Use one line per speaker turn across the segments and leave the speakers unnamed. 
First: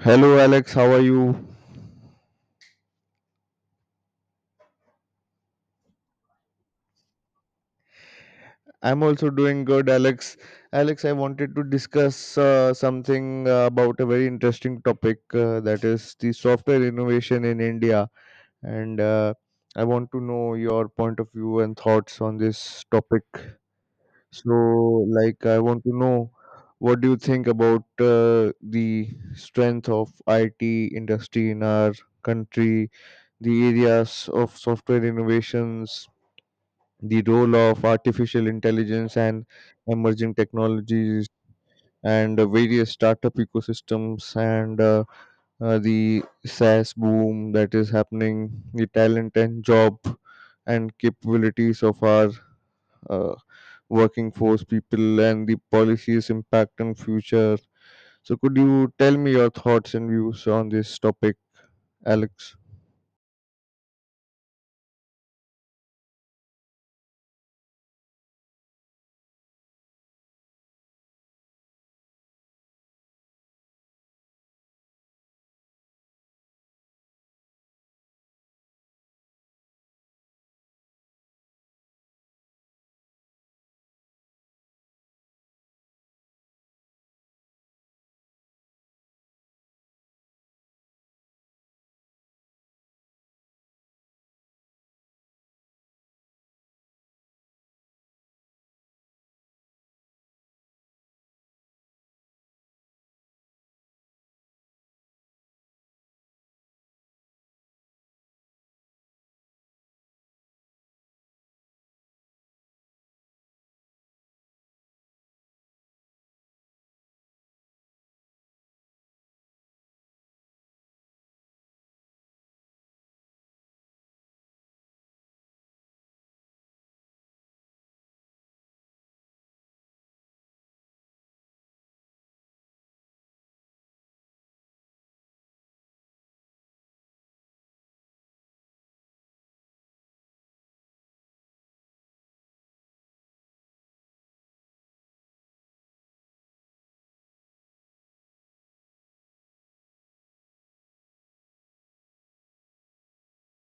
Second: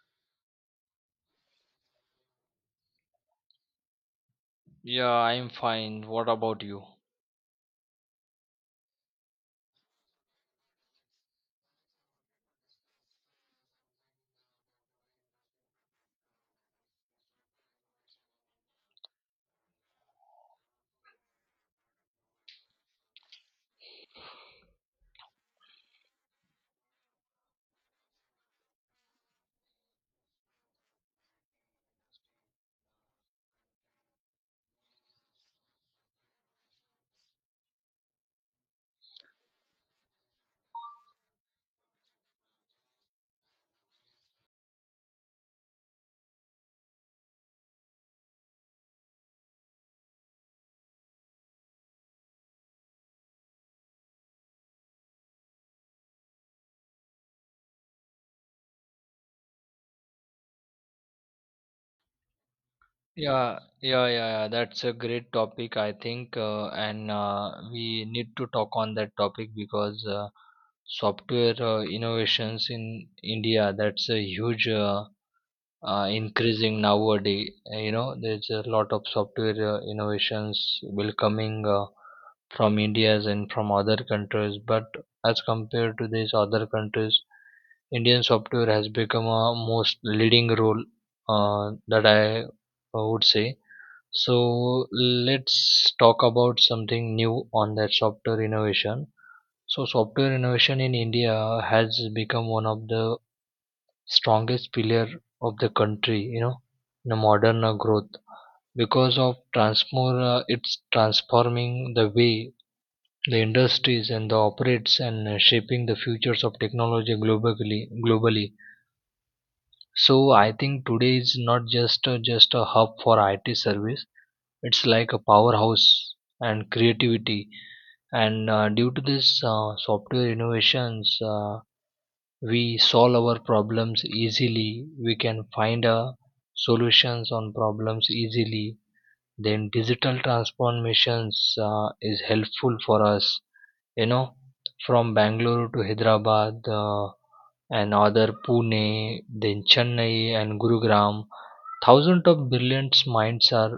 Hello, Alex. How are you?
Yeah, I'm fine. What about you?
I'm also doing good, Alex. Alex, I wanted to discuss something about a very interesting topic that is the software innovation in India. And I want to know your point of view and thoughts on this topic. So, like, I want to know what do you think about uh, the strength of IT industry in our country, the areas of software innovations, the role of artificial intelligence and emerging technologies, and various startup ecosystems, and the SaaS boom that is happening, the talent and job and capabilities of our uh, working force people, and the policies impact on future. So could you tell me your thoughts and views on this topic, Alex?
Yeah. That's a great topic, I think, and we need to talk on that topic because software innovations in India, that's a huge increasing nowadays. You know, there's a lot of software innovations will coming from India's and from other countries. But as compared to these other countries, Indian software has become a most leading role that I would say. So let's talk about something new on that software innovation. So software innovation in India has become one of the strongest pillar of the country, you know, in a modern growth because of transform it's transforming the way the industries and the operates and shaping the futures of technology globally. So I think today is not just a, just a hub for IT service. It's like a powerhouse and creativity, and due to this software innovations, we solve our problems easily. We can find a solutions on problems easily. Then digital transformations is helpful for us, you know, from Bangalore to Hyderabad, uh, and other Pune, then Chennai and Gurugram. Thousands of brilliant minds are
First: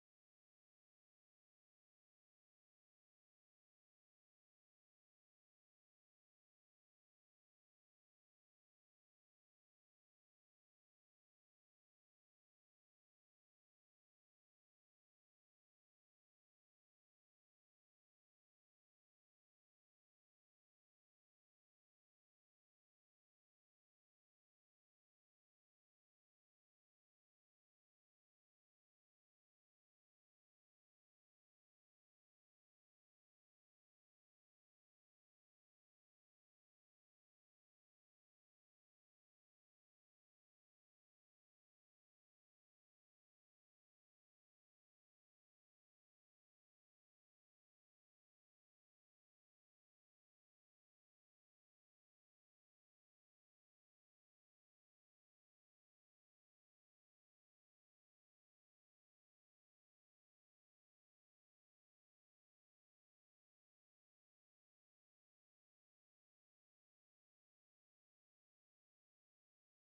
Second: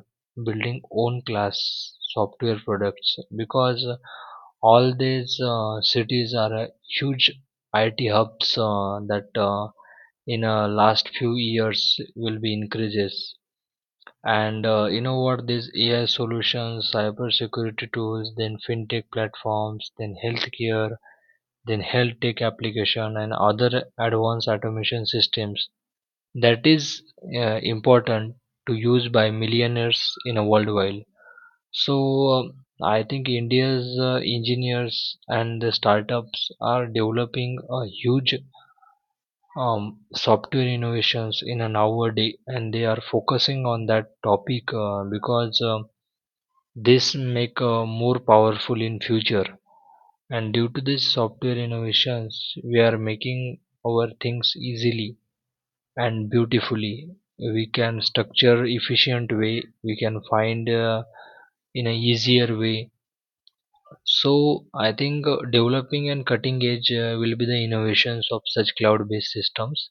building own class software products because all these cities are huge IT hubs, that in last few years will be increases. And you know what, these AI solutions, cybersecurity tools, then fintech platforms, then healthcare, then health tech application, and other advanced automation systems, that is important to use by millionaires in a worldwide. So um, I think India's engineers and the startups are developing a huge software innovations in an hour day, and they are focusing on that topic, because this make more powerful in future. And due to this software innovations, we are making our things easily and beautifully. We can structure efficient way. We can find, in a easier way, so I think developing and cutting edge will be the innovations of such cloud based systems,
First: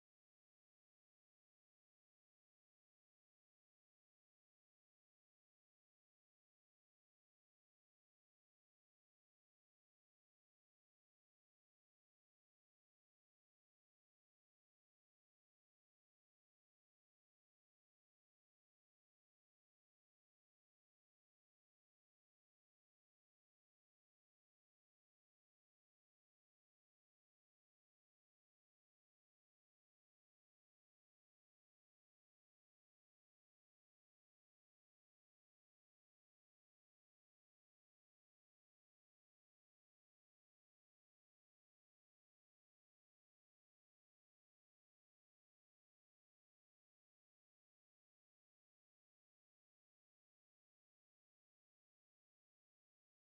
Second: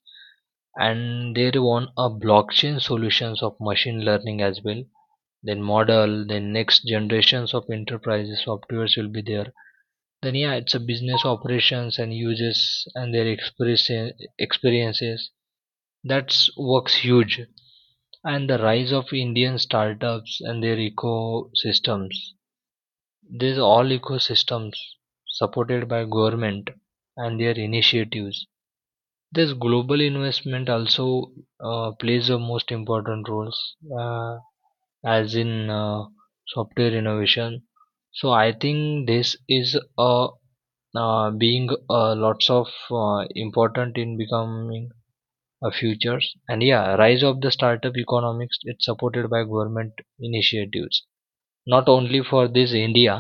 and there one a blockchain solutions of machine learning as well. Then model, then next generations of enterprises softwares will be there. Then yeah, it's a business operations and users and their experiences. That's works huge, and the rise of Indian startups and their ecosystems. These all ecosystems supported by government and their initiatives. This global investment also plays the most important roles uh, as in software innovation. So I think this is being lots of important in becoming futures. And yeah, rise of the startup economics, it's supported by government initiatives, not only for this India.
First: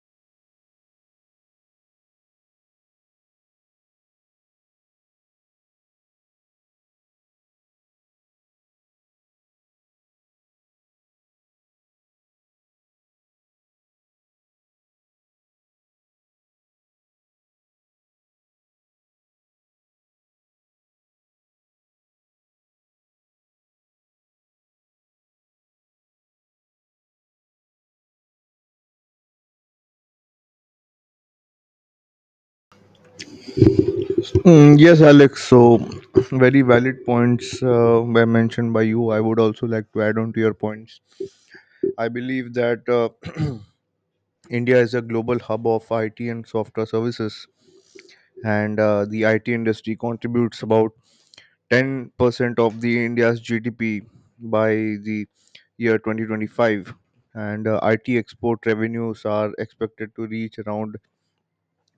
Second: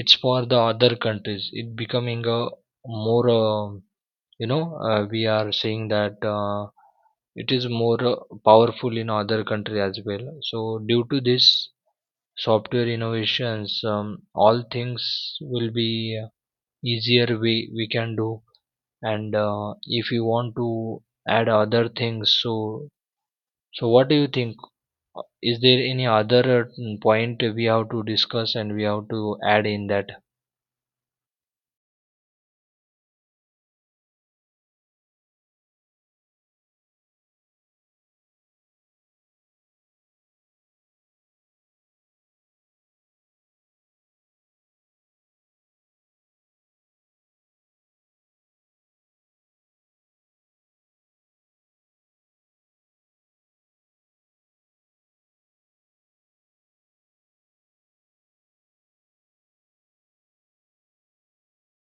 It's for the other countries. It becoming a more you know, we are saying that it is more powerful in other country as well. So due to this software innovations, all things will be uh, easier we can do. And if you want to add other things, so, what do you think? Is there any other point we have to discuss and we have to add in that?
Mm, yes, Alex. So, very valid points were mentioned by you. I would also like to add on to your points. I believe that India is a global hub of IT and software services, and the IT industry contributes about 10% of the India's GDP by the year 2025. And IT export revenues are expected to reach around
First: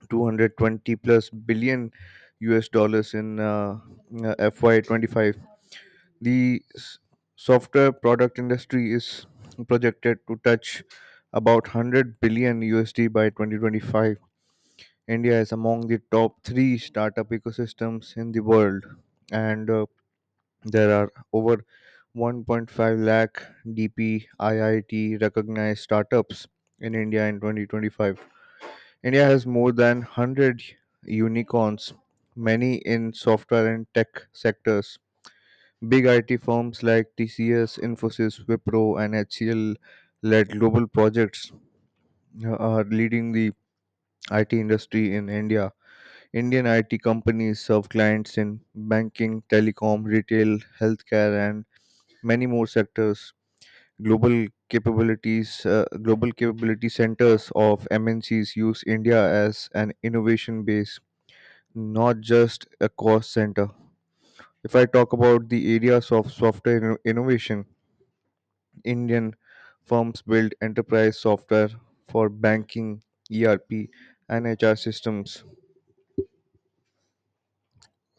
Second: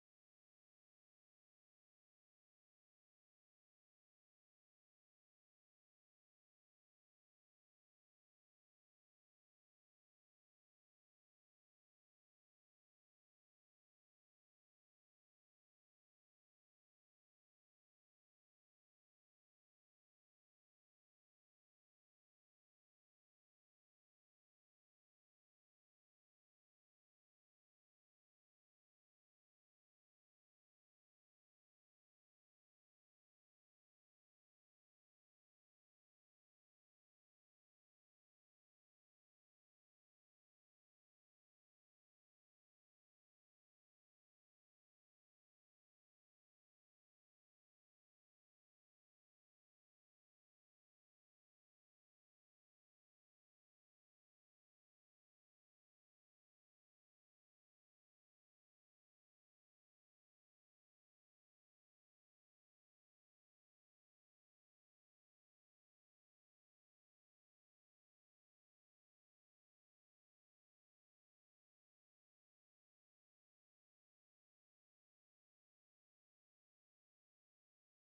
220 plus billion US dollars in FY25. The s- software product industry is projected to touch about 100 billion USD by 2025. India is among the top three startup ecosystems in the world, and there are over 1.5 lakh DPIIT recognized startups in India in 2025. India has more than 100 unicorns, many in software and tech sectors. Big IT firms like TCS, Infosys, Wipro, and HCL led global projects, are leading the IT industry in India. Indian IT companies serve clients in banking, telecom, retail, healthcare, and many more sectors. Global capability centers of MNCs use India as an innovation base, not just a cost center. If I talk about the areas of software innovation, Indian firms build enterprise software for banking, ERP, and HR systems.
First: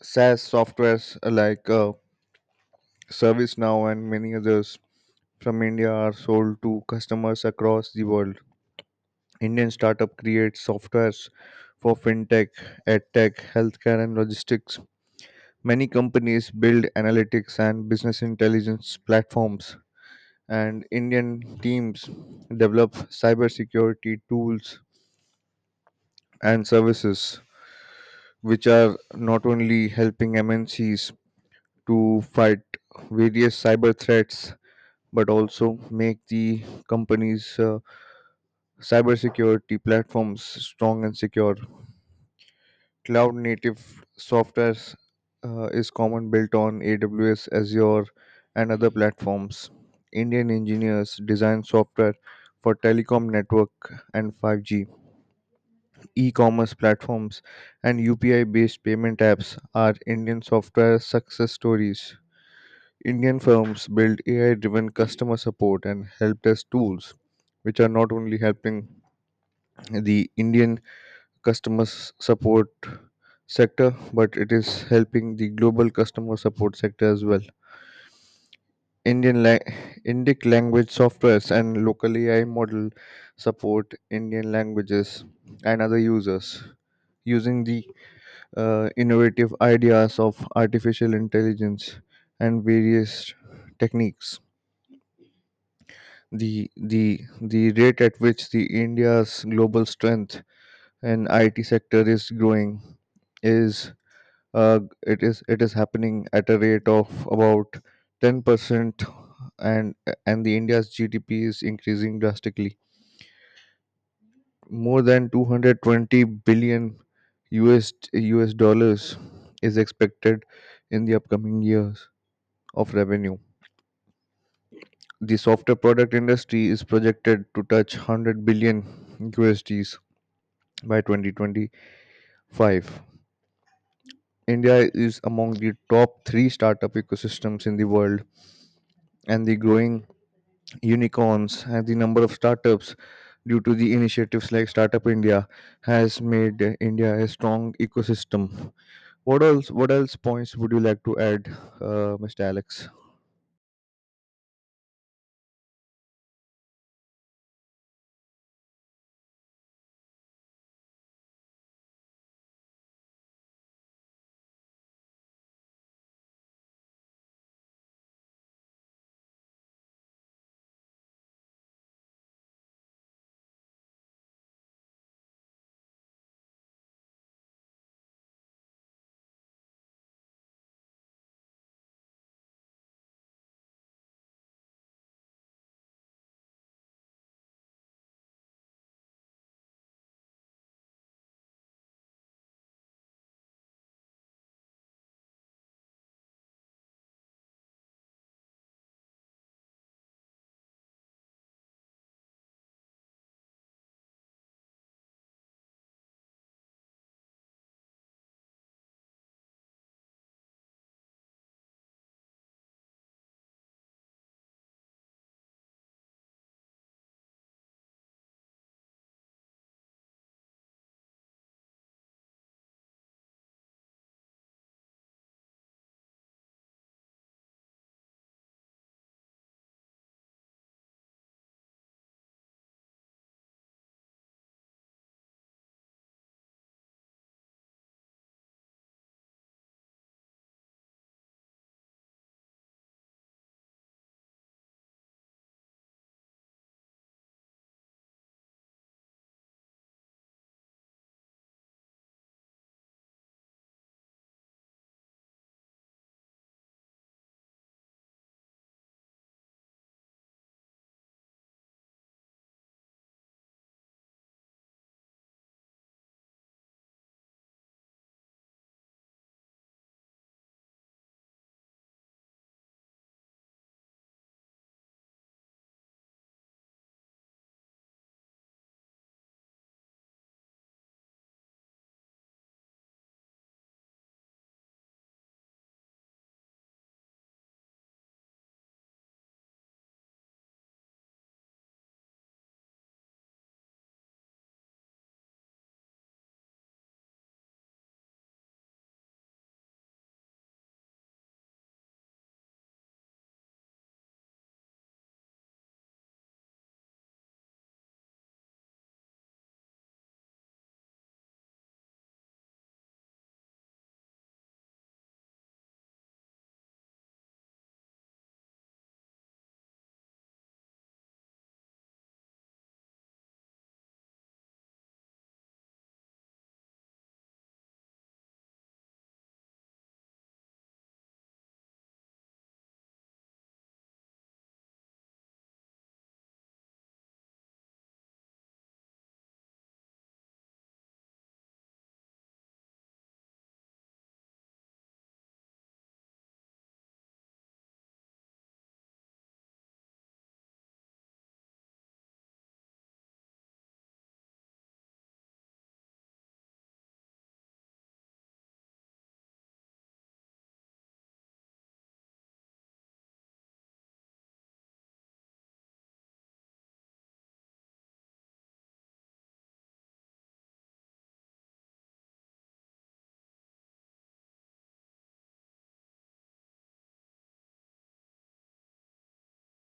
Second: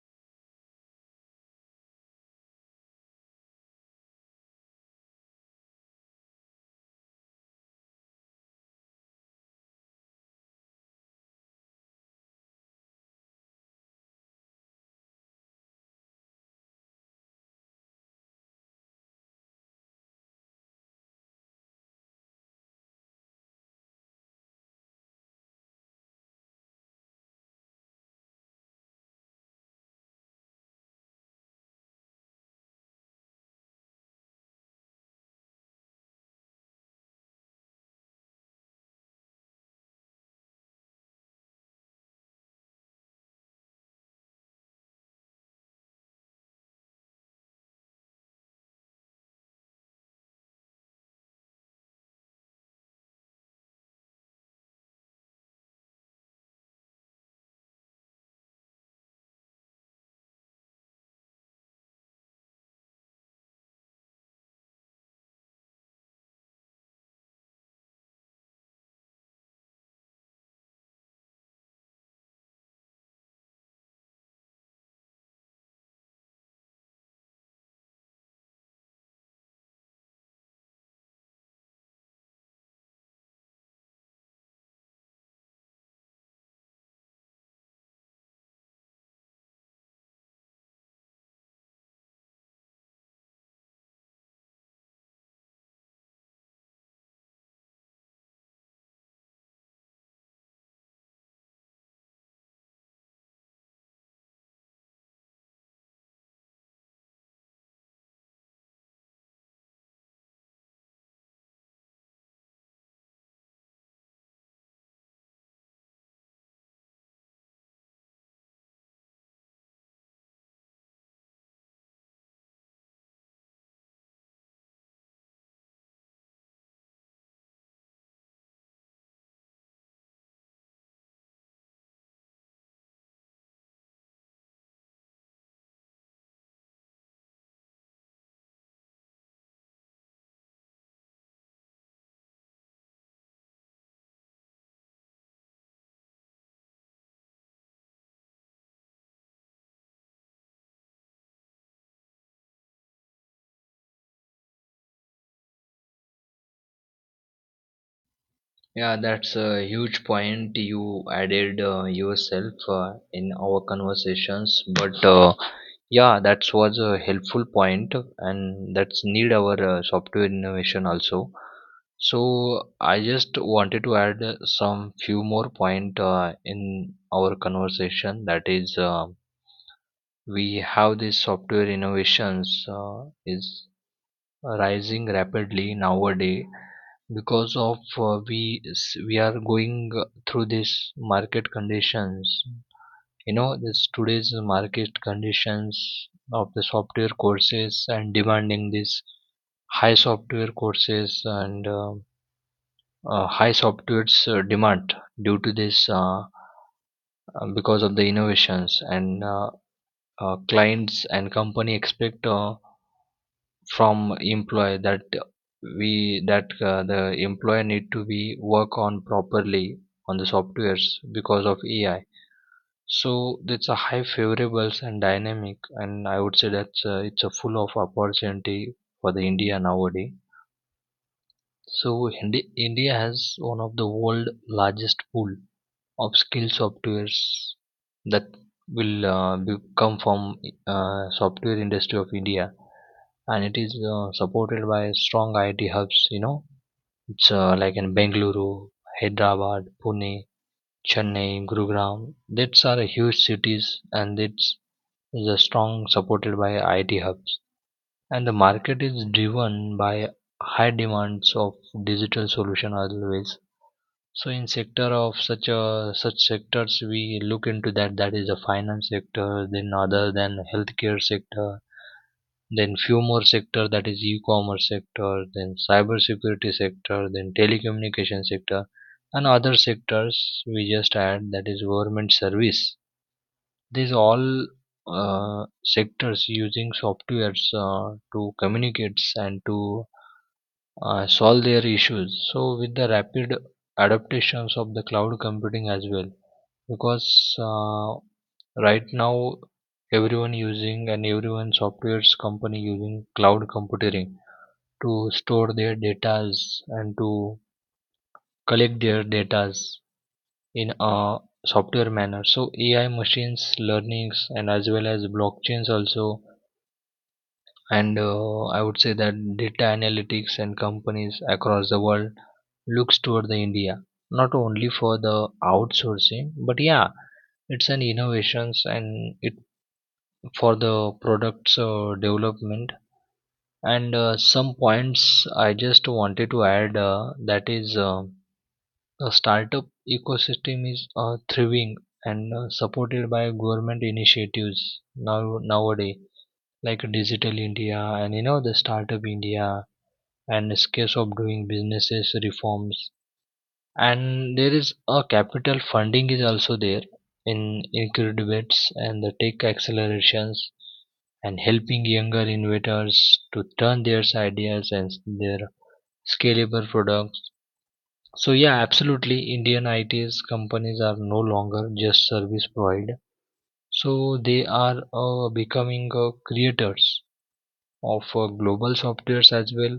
SaaS softwares like ServiceNow and many others from India are sold to customers across the world. Indian startup creates softwares for fintech, edtech, healthcare, and logistics. Many companies build analytics and business intelligence platforms, and Indian teams develop cybersecurity tools and services, which are not only helping MNCs to fight various cyber threats but also make the company's cybersecurity platforms strong and secure. Cloud native softwares is common, built on AWS, Azure, and other platforms. Indian engineers design software for telecom network and 5G. E commerce platforms and UPI based payment apps are Indian software success stories. Indian firms build AI driven customer support and help desk tools, which are not only helping the Indian customer support sector, but it is helping the global customer support sector as well. Indian la- Indic language softwares and local AI model support Indian languages and other users, using the innovative ideas of artificial intelligence and various techniques. The rate at which the India's global strength and IT sector is growing is uh, it is happening at a rate of about 10%, and the India's GDP is increasing drastically. More than 220 billion US dollars is expected in the upcoming years of revenue. The software product industry is projected to touch 100 billion USDs by 2025. India is among the top 3 startup ecosystems in the world, and the growing unicorns and the number of startups, due to the initiatives like Startup India, has made India a strong ecosystem. What else? What else points would you like to add, Mr. Alex?
Yeah, that's a huge point you added yourself in our conversations. But yeah, that was a helpful point, and that's need our software innovation also. So I just wanted to add some few more point in our conversation. That is. We have these software innovations is rising rapidly nowadays because of we are going through this market conditions, you know, this today's market conditions of the software courses and demanding this high software courses and high software's demand due to this because of the innovations, and clients and company expect from employer that the employer need to be work on properly on the softwares because of AI. So it's a high favorables and dynamic, and I would say that's it's a full of opportunity for the India nowadays. So India has one of the world largest pool upskill softwares that will be come from software industry of India, and it is supported by strong IT hubs, you know. It's like in Bengaluru, Hyderabad, Pune, Chennai, Gurugram. That's are huge cities, and it's is a strong supported by IT hubs, and the market is driven by high demands of digital solution always. So in sector of such a such sectors, we look into that, that is the finance sector, then other than healthcare sector, then few more sector, that is e-commerce sector, then cyber security sector, then telecommunication sector, and other sectors we just add, that is government service. These all sectors using softwares to communicate and to solve their issues. So, with the rapid adaptations of the cloud computing as well, because uh, right now everyone using, and everyone software's company using cloud computing to store their datas and to collect their datas in a software manner. So, AI machines learnings, and as well as blockchains also, and I would say that data analytics, and companies across the world looks toward the India, not only for the outsourcing, but yeah, it's an innovations and it for the products development. And some points I just wanted to add that is the startup ecosystem is thriving and supported by government initiatives now nowadays, like Digital India, and you know, the Startup India and scales of doing businesses reforms, and there is a capital funding is also there, in incubators and the tech accelerations and helping younger innovators to turn their ideas and their scalable products. So yeah, absolutely, Indian its companies are no longer just service provider. So they are becoming creators of global softwares as well,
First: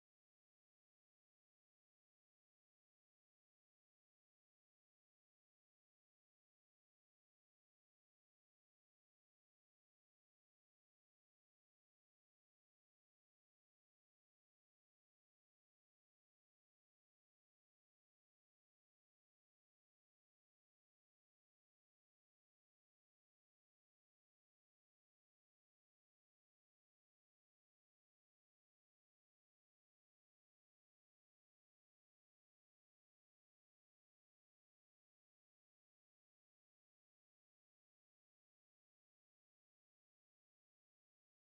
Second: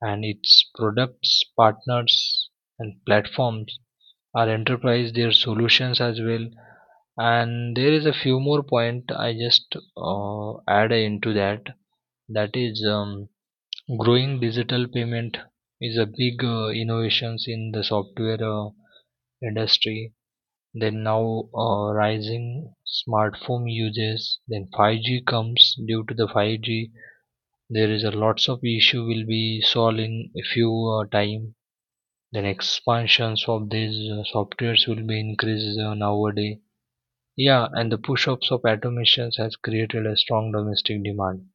and its products, partners, and platforms are enterprise their solutions as well. And there is a few more point I just add into that. That is growing digital payment is a big innovations in the software industry. Then now rising smartphone uses. Then 5G comes due to the 5G. There is a lots of issue will be solved in a few time. Then expansions of these softwares will be increased nowadays. Yeah, and the push-ups of automations has created a strong domestic demand.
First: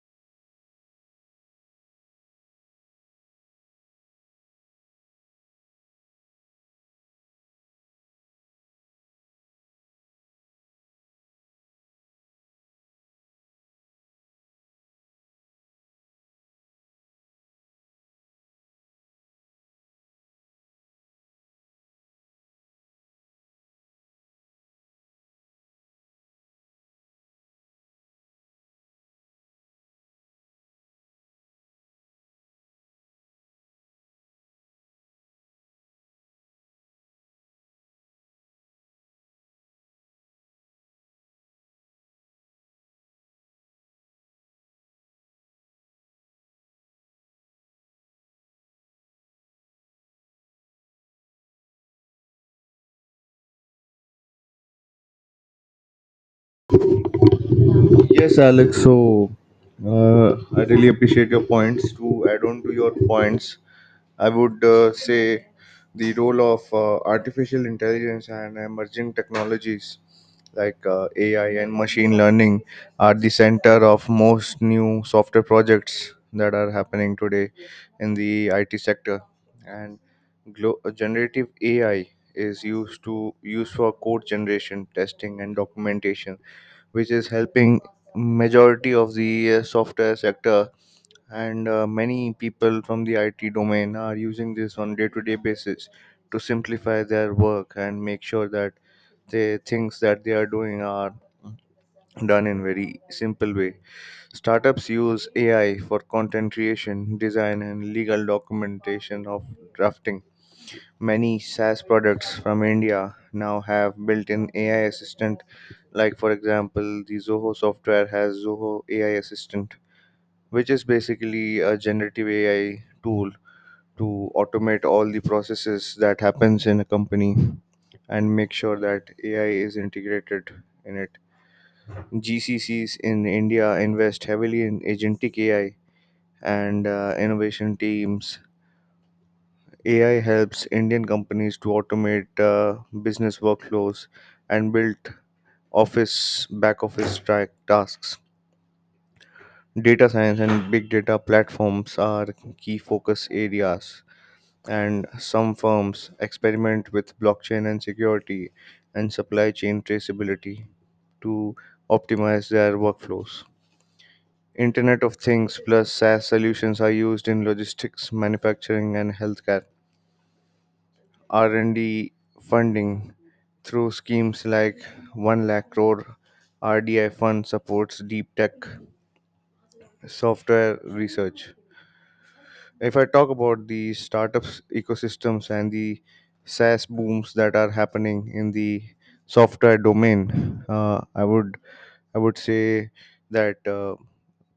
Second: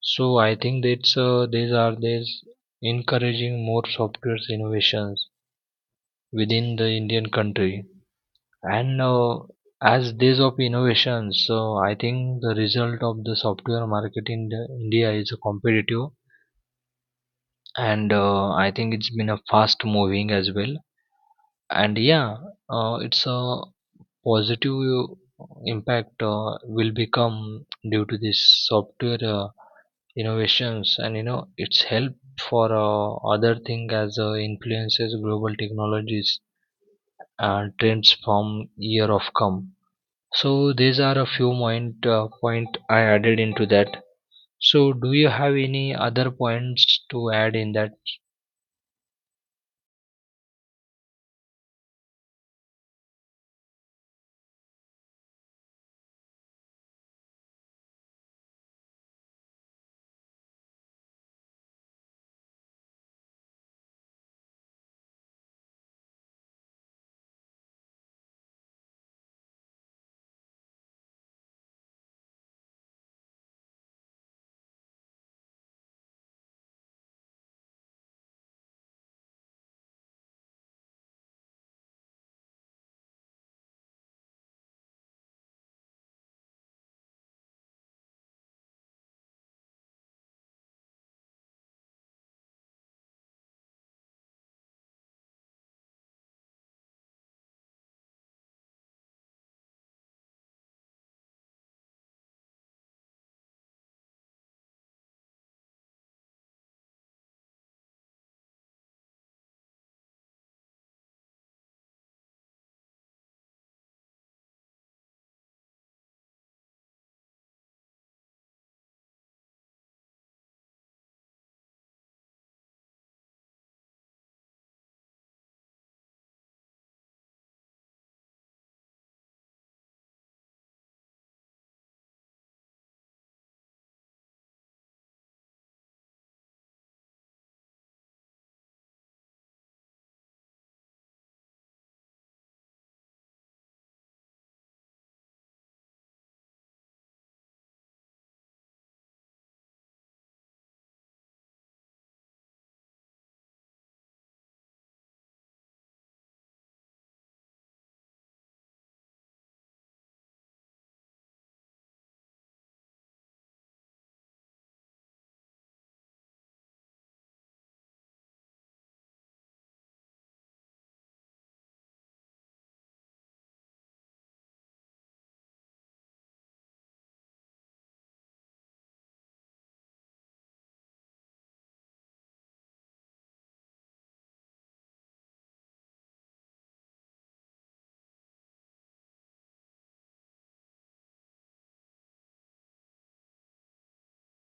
So I think that's these are these encouraging more software innovations within the Indian country, and as days of innovations, so I think the result of the software market in the India is competitive, and I think it's been a fast moving as well. And yeah, it's a positive impact will become due to this software innovations, and you know, its help for other thing as influences global technologies and trends from year of come. So these are a few point point I added into that. So do you have any other points to add in that?
Yes, Alex. So I really appreciate your points. To add on to your points, I would say the role of artificial intelligence and emerging technologies, like AI and machine learning, are the center of most new software projects that are happening today in the IT sector. And generative AI is used for code generation, testing, and documentation, which is helping majority of the software sector, and many people from the IT domain are using this on day-to-day basis to simplify their work and make sure that the things that they are doing are done in very simple way. Startups use AI for content creation, design, and legal documentation of drafting. Many SaaS products from India now have built-in AI assistant. Like for example, the Zoho software has Zoho AI assistant, which is basically a generative AI tool to automate all the processes that happens in a company and make sure that AI is integrated in it. GCCs in India invest heavily in agentic AI and innovation teams. AI helps Indian companies to automate business workflows and build office back office track tasks. Data science and big data platforms are key focus areas, and some firms experiment with blockchain and security and supply chain traceability to optimize their workflows. Internet of Things plus SaaS solutions are used in logistics, manufacturing, and healthcare. R&D funding through schemes like 1 lakh crore RDI fund supports deep tech software research. If I talk about the startups ecosystems and the SaaS booms that are happening in the software domain, I would say that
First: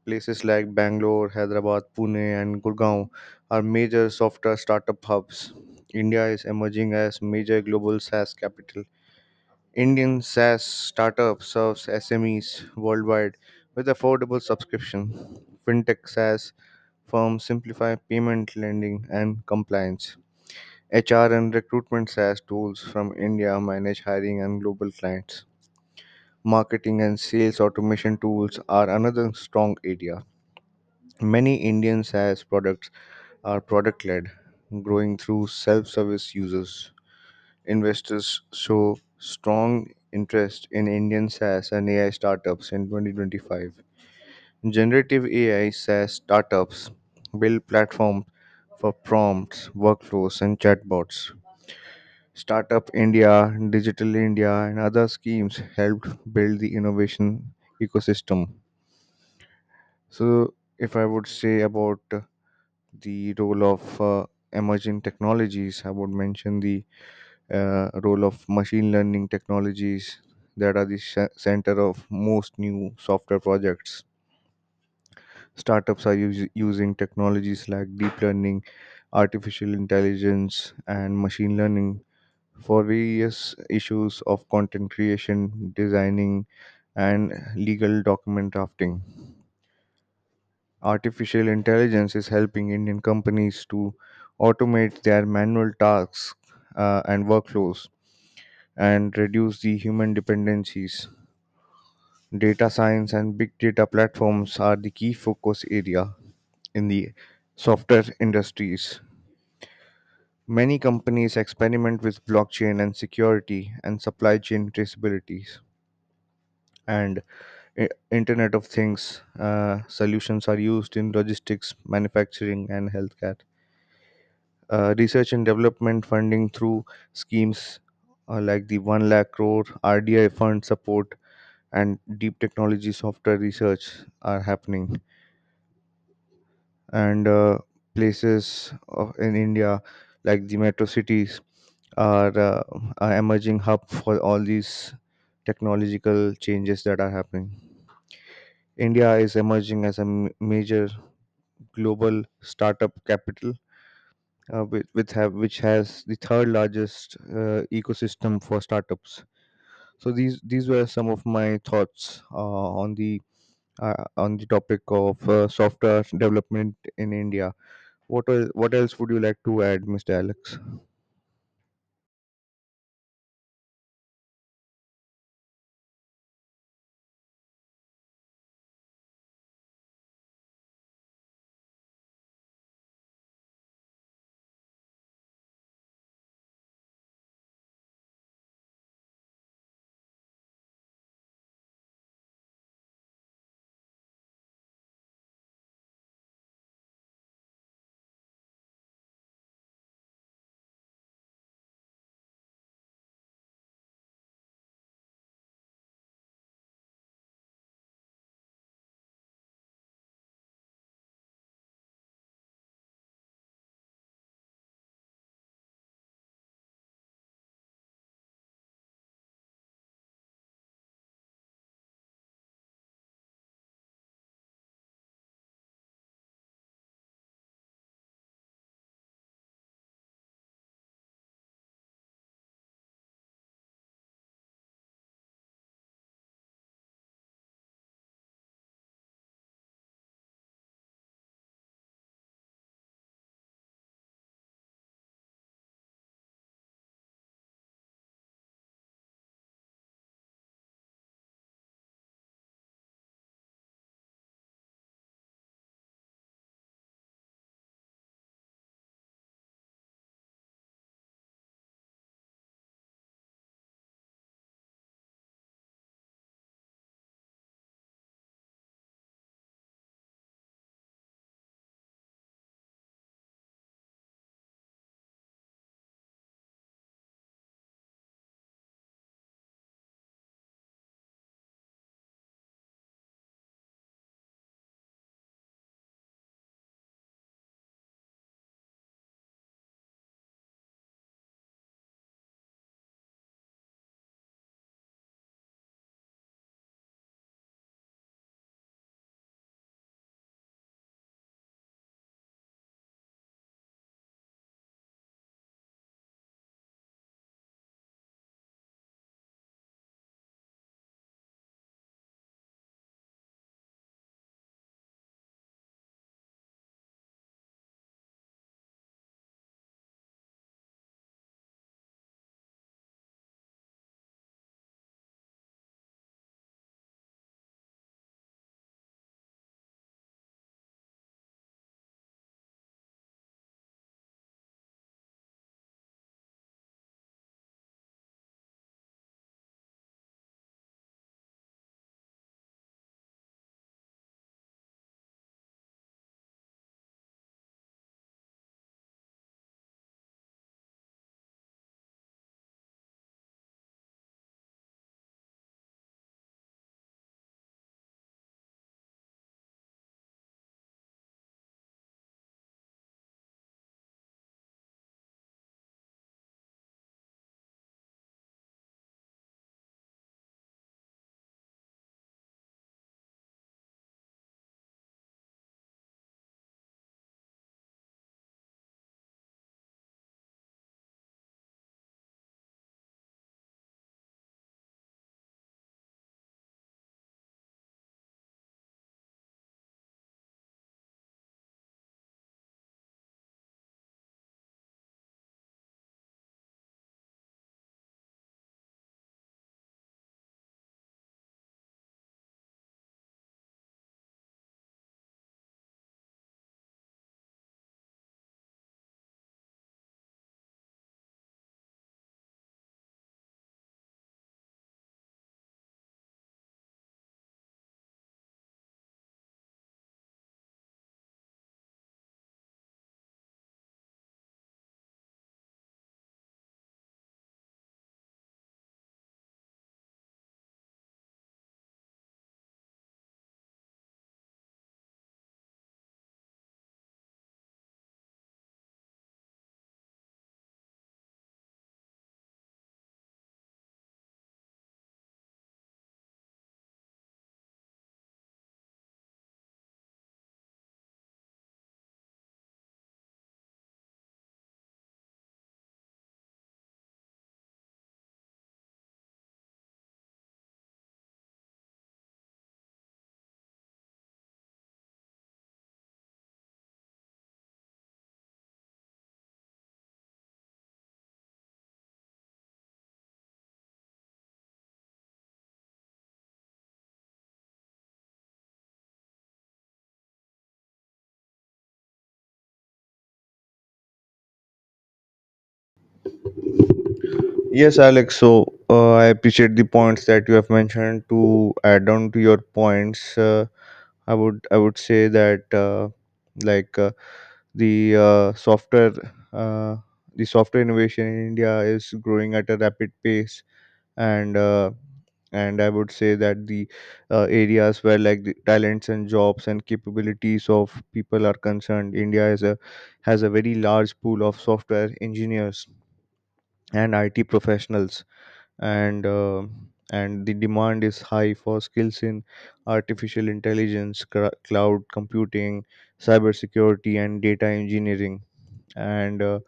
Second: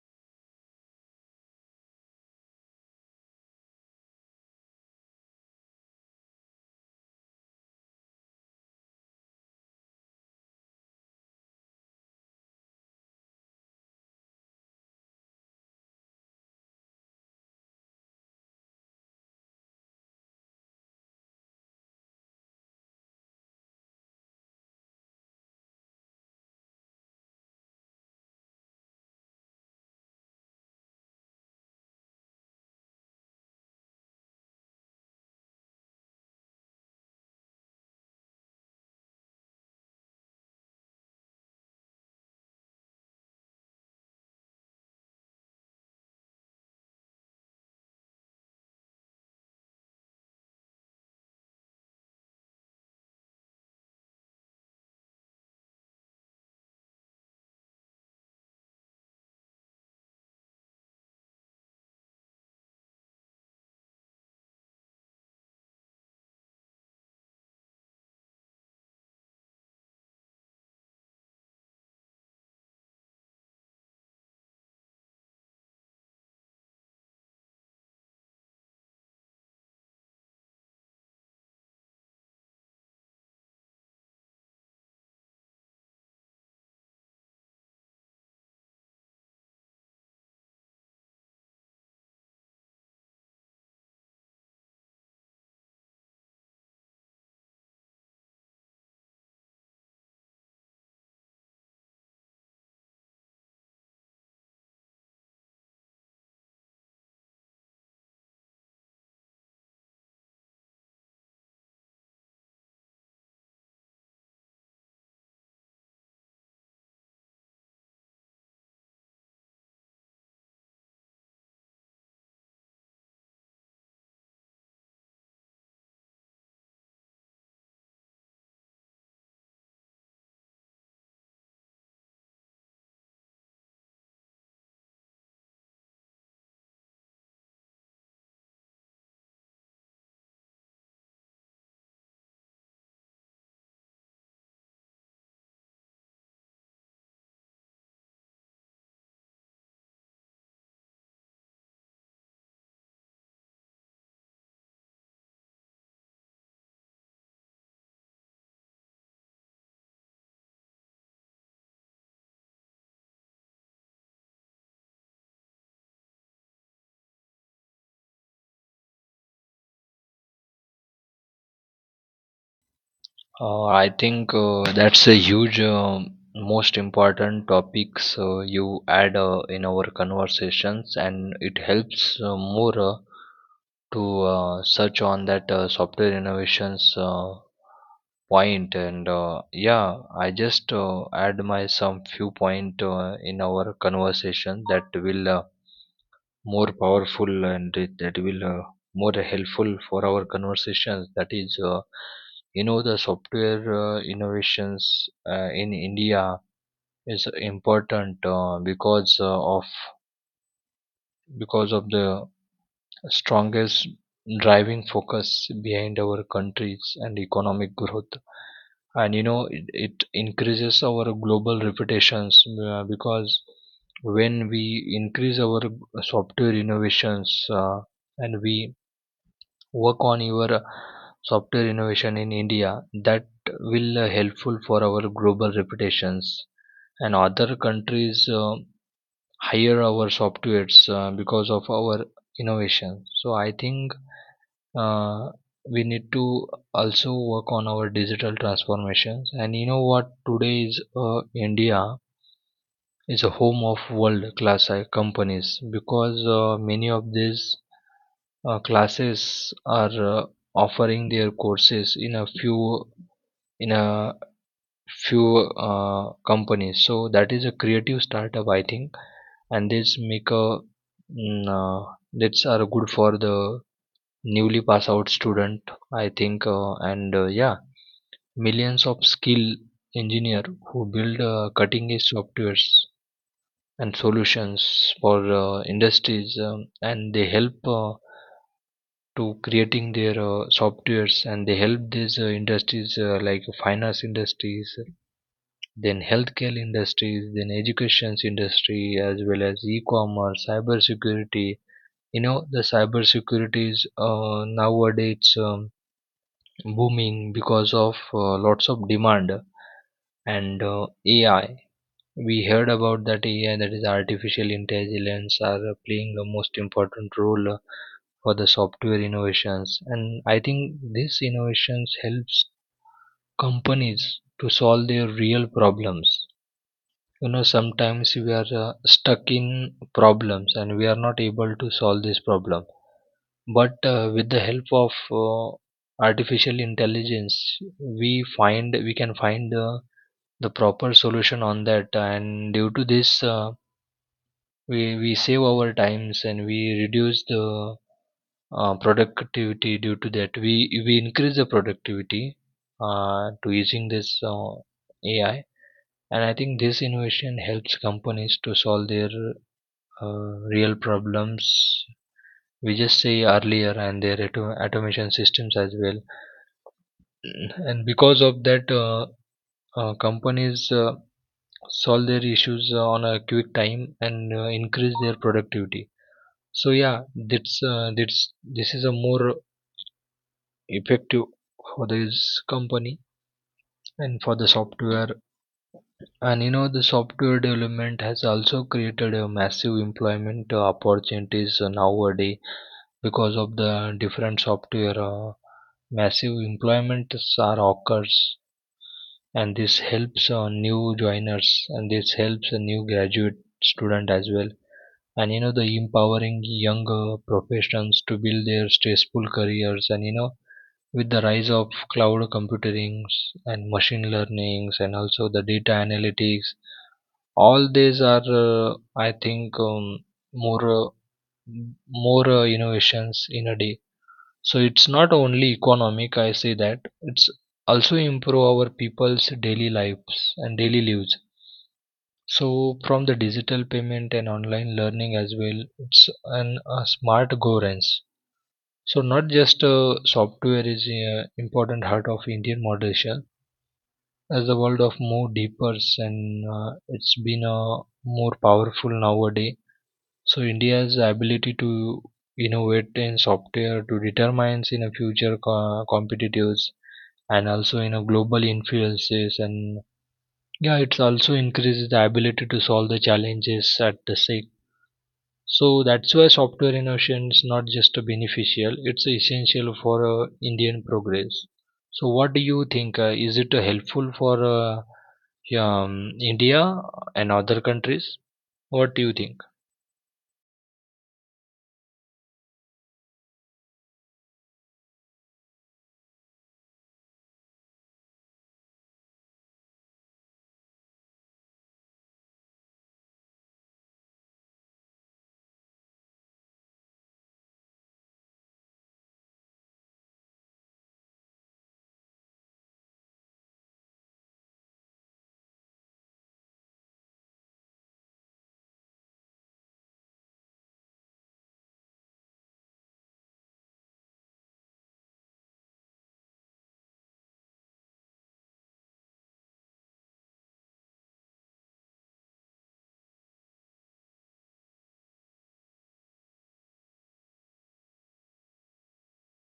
places like Bangalore, Hyderabad, Pune, and Gurgaon are major software startup hubs. India is emerging as major global SaaS capital. Indian SaaS startup serves SMEs worldwide with affordable subscription. Fintech SaaS Firms simplify payment, lending, and compliance. HR and recruitment SaaS tools from India manage hiring and global clients. Marketing and sales automation tools are another strong area. Many Indian SaaS products are product led, growing through self service users. Investors show strong interest in Indian SaaS and AI startups in 2025. Generative AI SaaS startups build platforms for prompts, workflows, and chatbots. Startup India, Digital India, and other schemes helped build the innovation ecosystem. So, if I would say about the role of emerging technologies, I would mention the role of machine learning technologies that are the center of most new software projects. Startups are using technologies like deep learning, artificial intelligence, and machine learning for various issues of content creation, designing, and legal document drafting. Artificial intelligence is helping Indian companies to automate their manual tasks and workflows and reduce the human dependencies. Data science and big data platforms are the key focus area in the software industries. Many companies experiment with blockchain and security and supply chain traceabilities. And Internet of Things solutions are used in logistics, manufacturing, and healthcare. Research and development funding through schemes like the 1 lakh crore RDI fund support and deep technology software research are happening. And places of, in India, like the metro cities are a emerging hub for all these technological changes that are happening. India is emerging as a major global startup capital, which has the third largest ecosystem for startups. So these were some of my thoughts on the on the topic of software development in India. What else would you like to add, Mr. Alex?
I think that's a huge, most important topics you add in our conversations, and it helps more to search on that software innovations point. And yeah, I just add my some few point in our conversation that will more powerful, and it, that will more helpful for our conversations, that is you know, the software innovations in India is important because of because of the strongest driving focus behind our countries and economic growth, and you know, it increases our global reputations because when we increase our software innovations and we work on your software innovation in India, that will helpful for our global reputations, and other countries hire our softwares because of our innovation. So I think uh, we need to also work on our digital transformations, and you know what, today is India is a home of world class companies, because many of these classes are offering their courses in a few companies. So that is a creative startup, I think, and this make a mm, uh, that's are good for the newly pass out student, I think, and yeah, millions of skill engineer who build cutting edge softwares and solutions for industries, and they help to creating their softwares, and they help these industries like finance industries, then healthcare industries, then educations industry, as well as e-commerce, cyber security. You know, the cyber security is nowadays booming because of lots of demand and AI. We heard about that AI, that is artificial intelligence, are playing the most important role for the software innovations. And I think these innovations helps companies to solve their real problems. You know, sometimes we are stuck in problems, and we are not able to solve this problem. But with the help of artificial intelligence, we can find the proper solution on that, and due to this, we save our times, and we reduce the productivity. Due to that, we increase the productivity to using this AI, and I think this innovation helps companies to solve their real problems. We just say earlier, and their automation systems as well. And because of that companies solve their issues on a quick time, and increase their productivity. So yeah, that's this is a more effective for this company and for the software. And you know, the software development has also created a massive employment opportunities nowadays, because of the different software massive employments are occurs. And this helps new joiners, and this helps a new graduate student as well. And you know, the empowering younger professions to build their stressful careers, and you know, with the rise of cloud computing and machine learnings and also the data analytics, all these are I think more uh, more innovations in a day. So it's not only economic, I say that it's also improve our people's daily lives. So from the digital payment and online learning as well, it's an a smart governance. So not just software is important heart of Indian moderation. As the world of more deepers and it's been more powerful nowadays. So India's ability to innovate in software to determines in a future competitives, and also in a global influences. And yeah, it's also increases the ability to solve the challenges at the same. So that's why software innovation is not just a beneficial, it's essential for Indian progress. So what do you think is it helpful for yeah, India and other countries? What do you think?
Yes, Alex. So I appreciate the points that you have mentioned. To add on to your points. I would say that like the software uh, the software innovation in India is growing at a rapid pace, and I would say that the areas where, like the talents and jobs and capabilities of people are concerned, India is a has a very large pool of software engineers and IT professionals, and the demand is high for skills in artificial intelligence, cloud computing, cybersecurity, and data engineering. And uh,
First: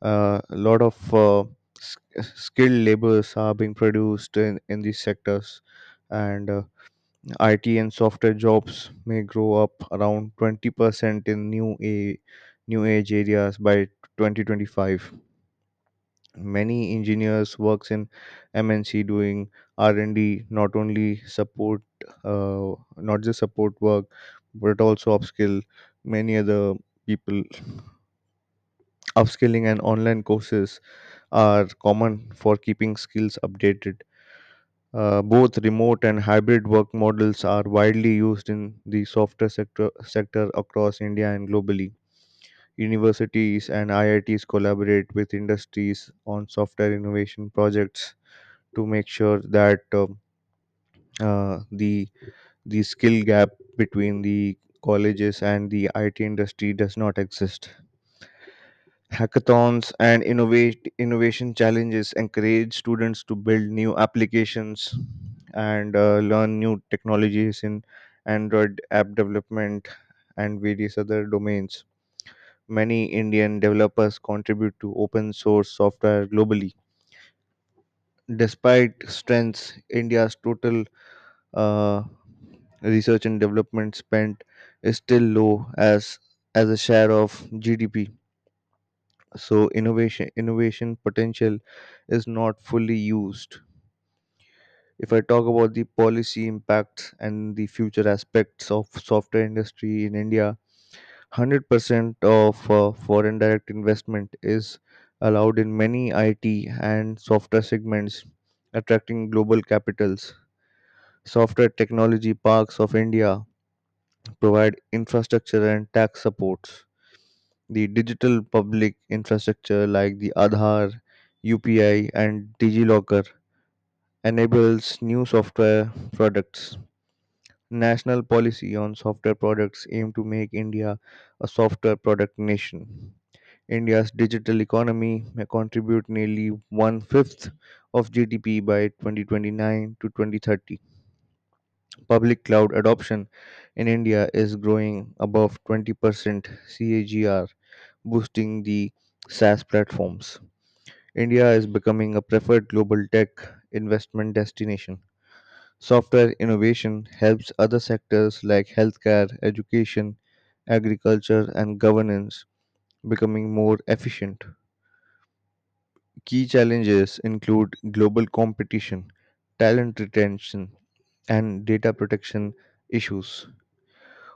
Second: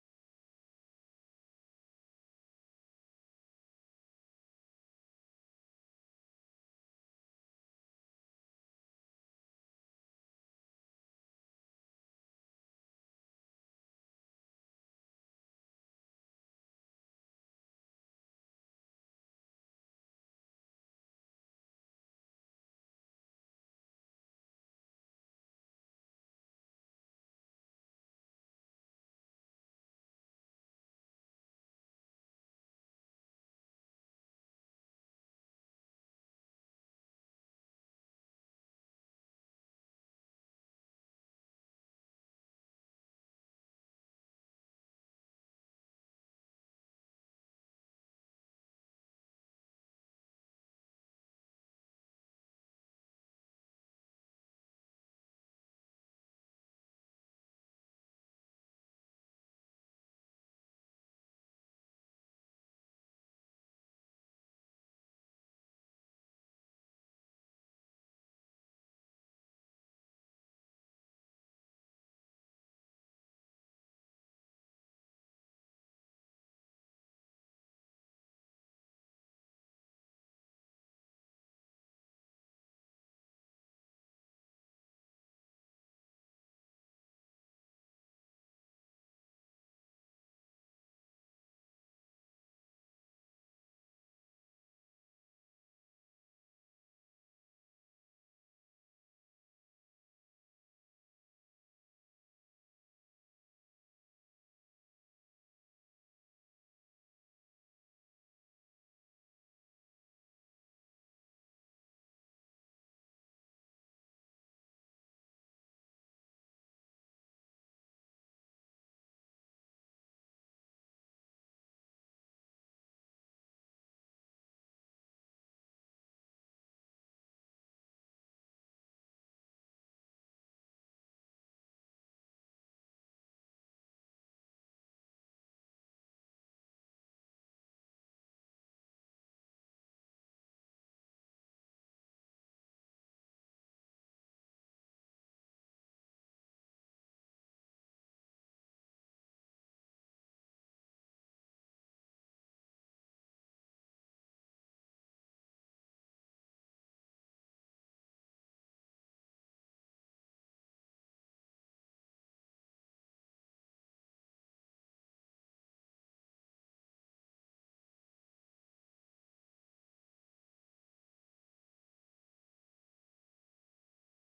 uh, a lot of s- skilled laborers are being produced in these sectors. And IT and software jobs may grow up around 20% in new age areas by 2025. Many engineers works in MNC doing R&D, not only support uh, not just support work, but also upskill many other people. Upskilling and online courses are common for keeping skills updated. Both remote and hybrid work models are widely used in the software sector across India and globally. Universities and IITs collaborate with industries on software innovation projects to make sure that uh, the the skill gap between the colleges and the IT industry does not exist. Hackathons and innovate innovation challenges encourage students to build new applications and learn new technologies in Android app development and various other domains. Many Indian developers contribute to open source software globally. Despite strengths, India's total uh, research and development spent is still low as a share of GDP. So innovation potential is not fully used. If I talk about the policy impacts and the future aspects of software industry in India, 100% of foreign direct investment is allowed in many IT and software segments, attracting global capitals. Software technology parks of India provide infrastructure and tax supports. The digital public infrastructure like the Aadhaar, UPI, and DigiLocker enables new software products. National policy on software products aim to make India a software product nation. India's digital economy may contribute nearly one fifth of GDP by 2029 to 2030. Public cloud adoption in India is growing above 20% CAGR, boosting the SaaS platforms. India is becoming a preferred global tech investment destination. Software innovation helps other sectors like healthcare, education, agriculture, and governance becoming more efficient. Key challenges include global competition, talent retention, and data protection issues.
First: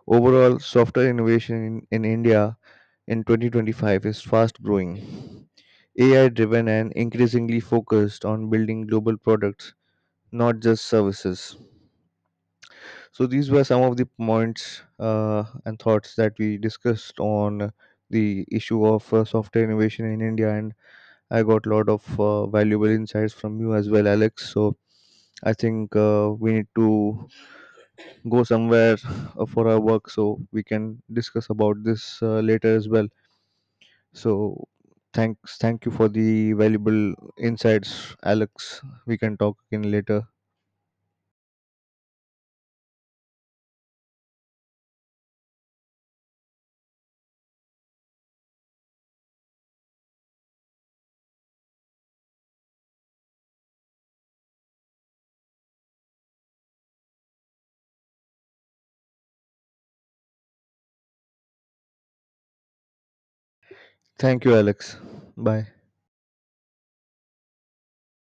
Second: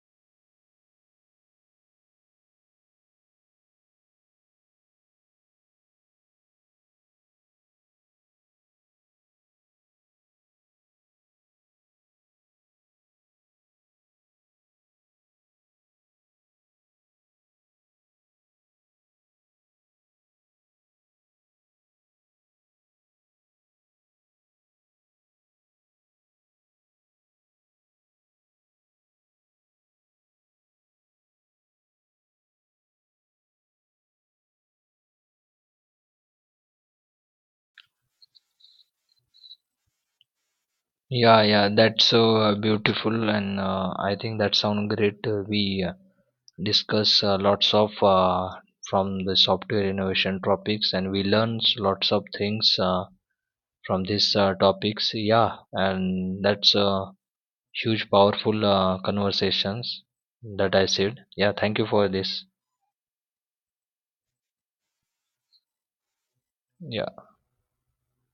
Overall, software innovation in India in 2025 is fast growing, AI driven, and increasingly focused on building global products, not just services. So, these were some of the points and thoughts that we discussed on the issue of software innovation in India, and I got a lot of valuable insights from you as well, Alex. So, I think we need to go somewhere for our work, so we can discuss about this later as well. So thank you for the valuable insights, Alex. We can talk again later.
Yeah, that's so beautiful, and I think that sounds great. We discuss lots of from the software innovation topics, and we learn lots of things from these topics. Yeah, and that's a huge, powerful conversations that I said. Yeah, thank you for this.
Thank you, Alex. Bye.
Yeah.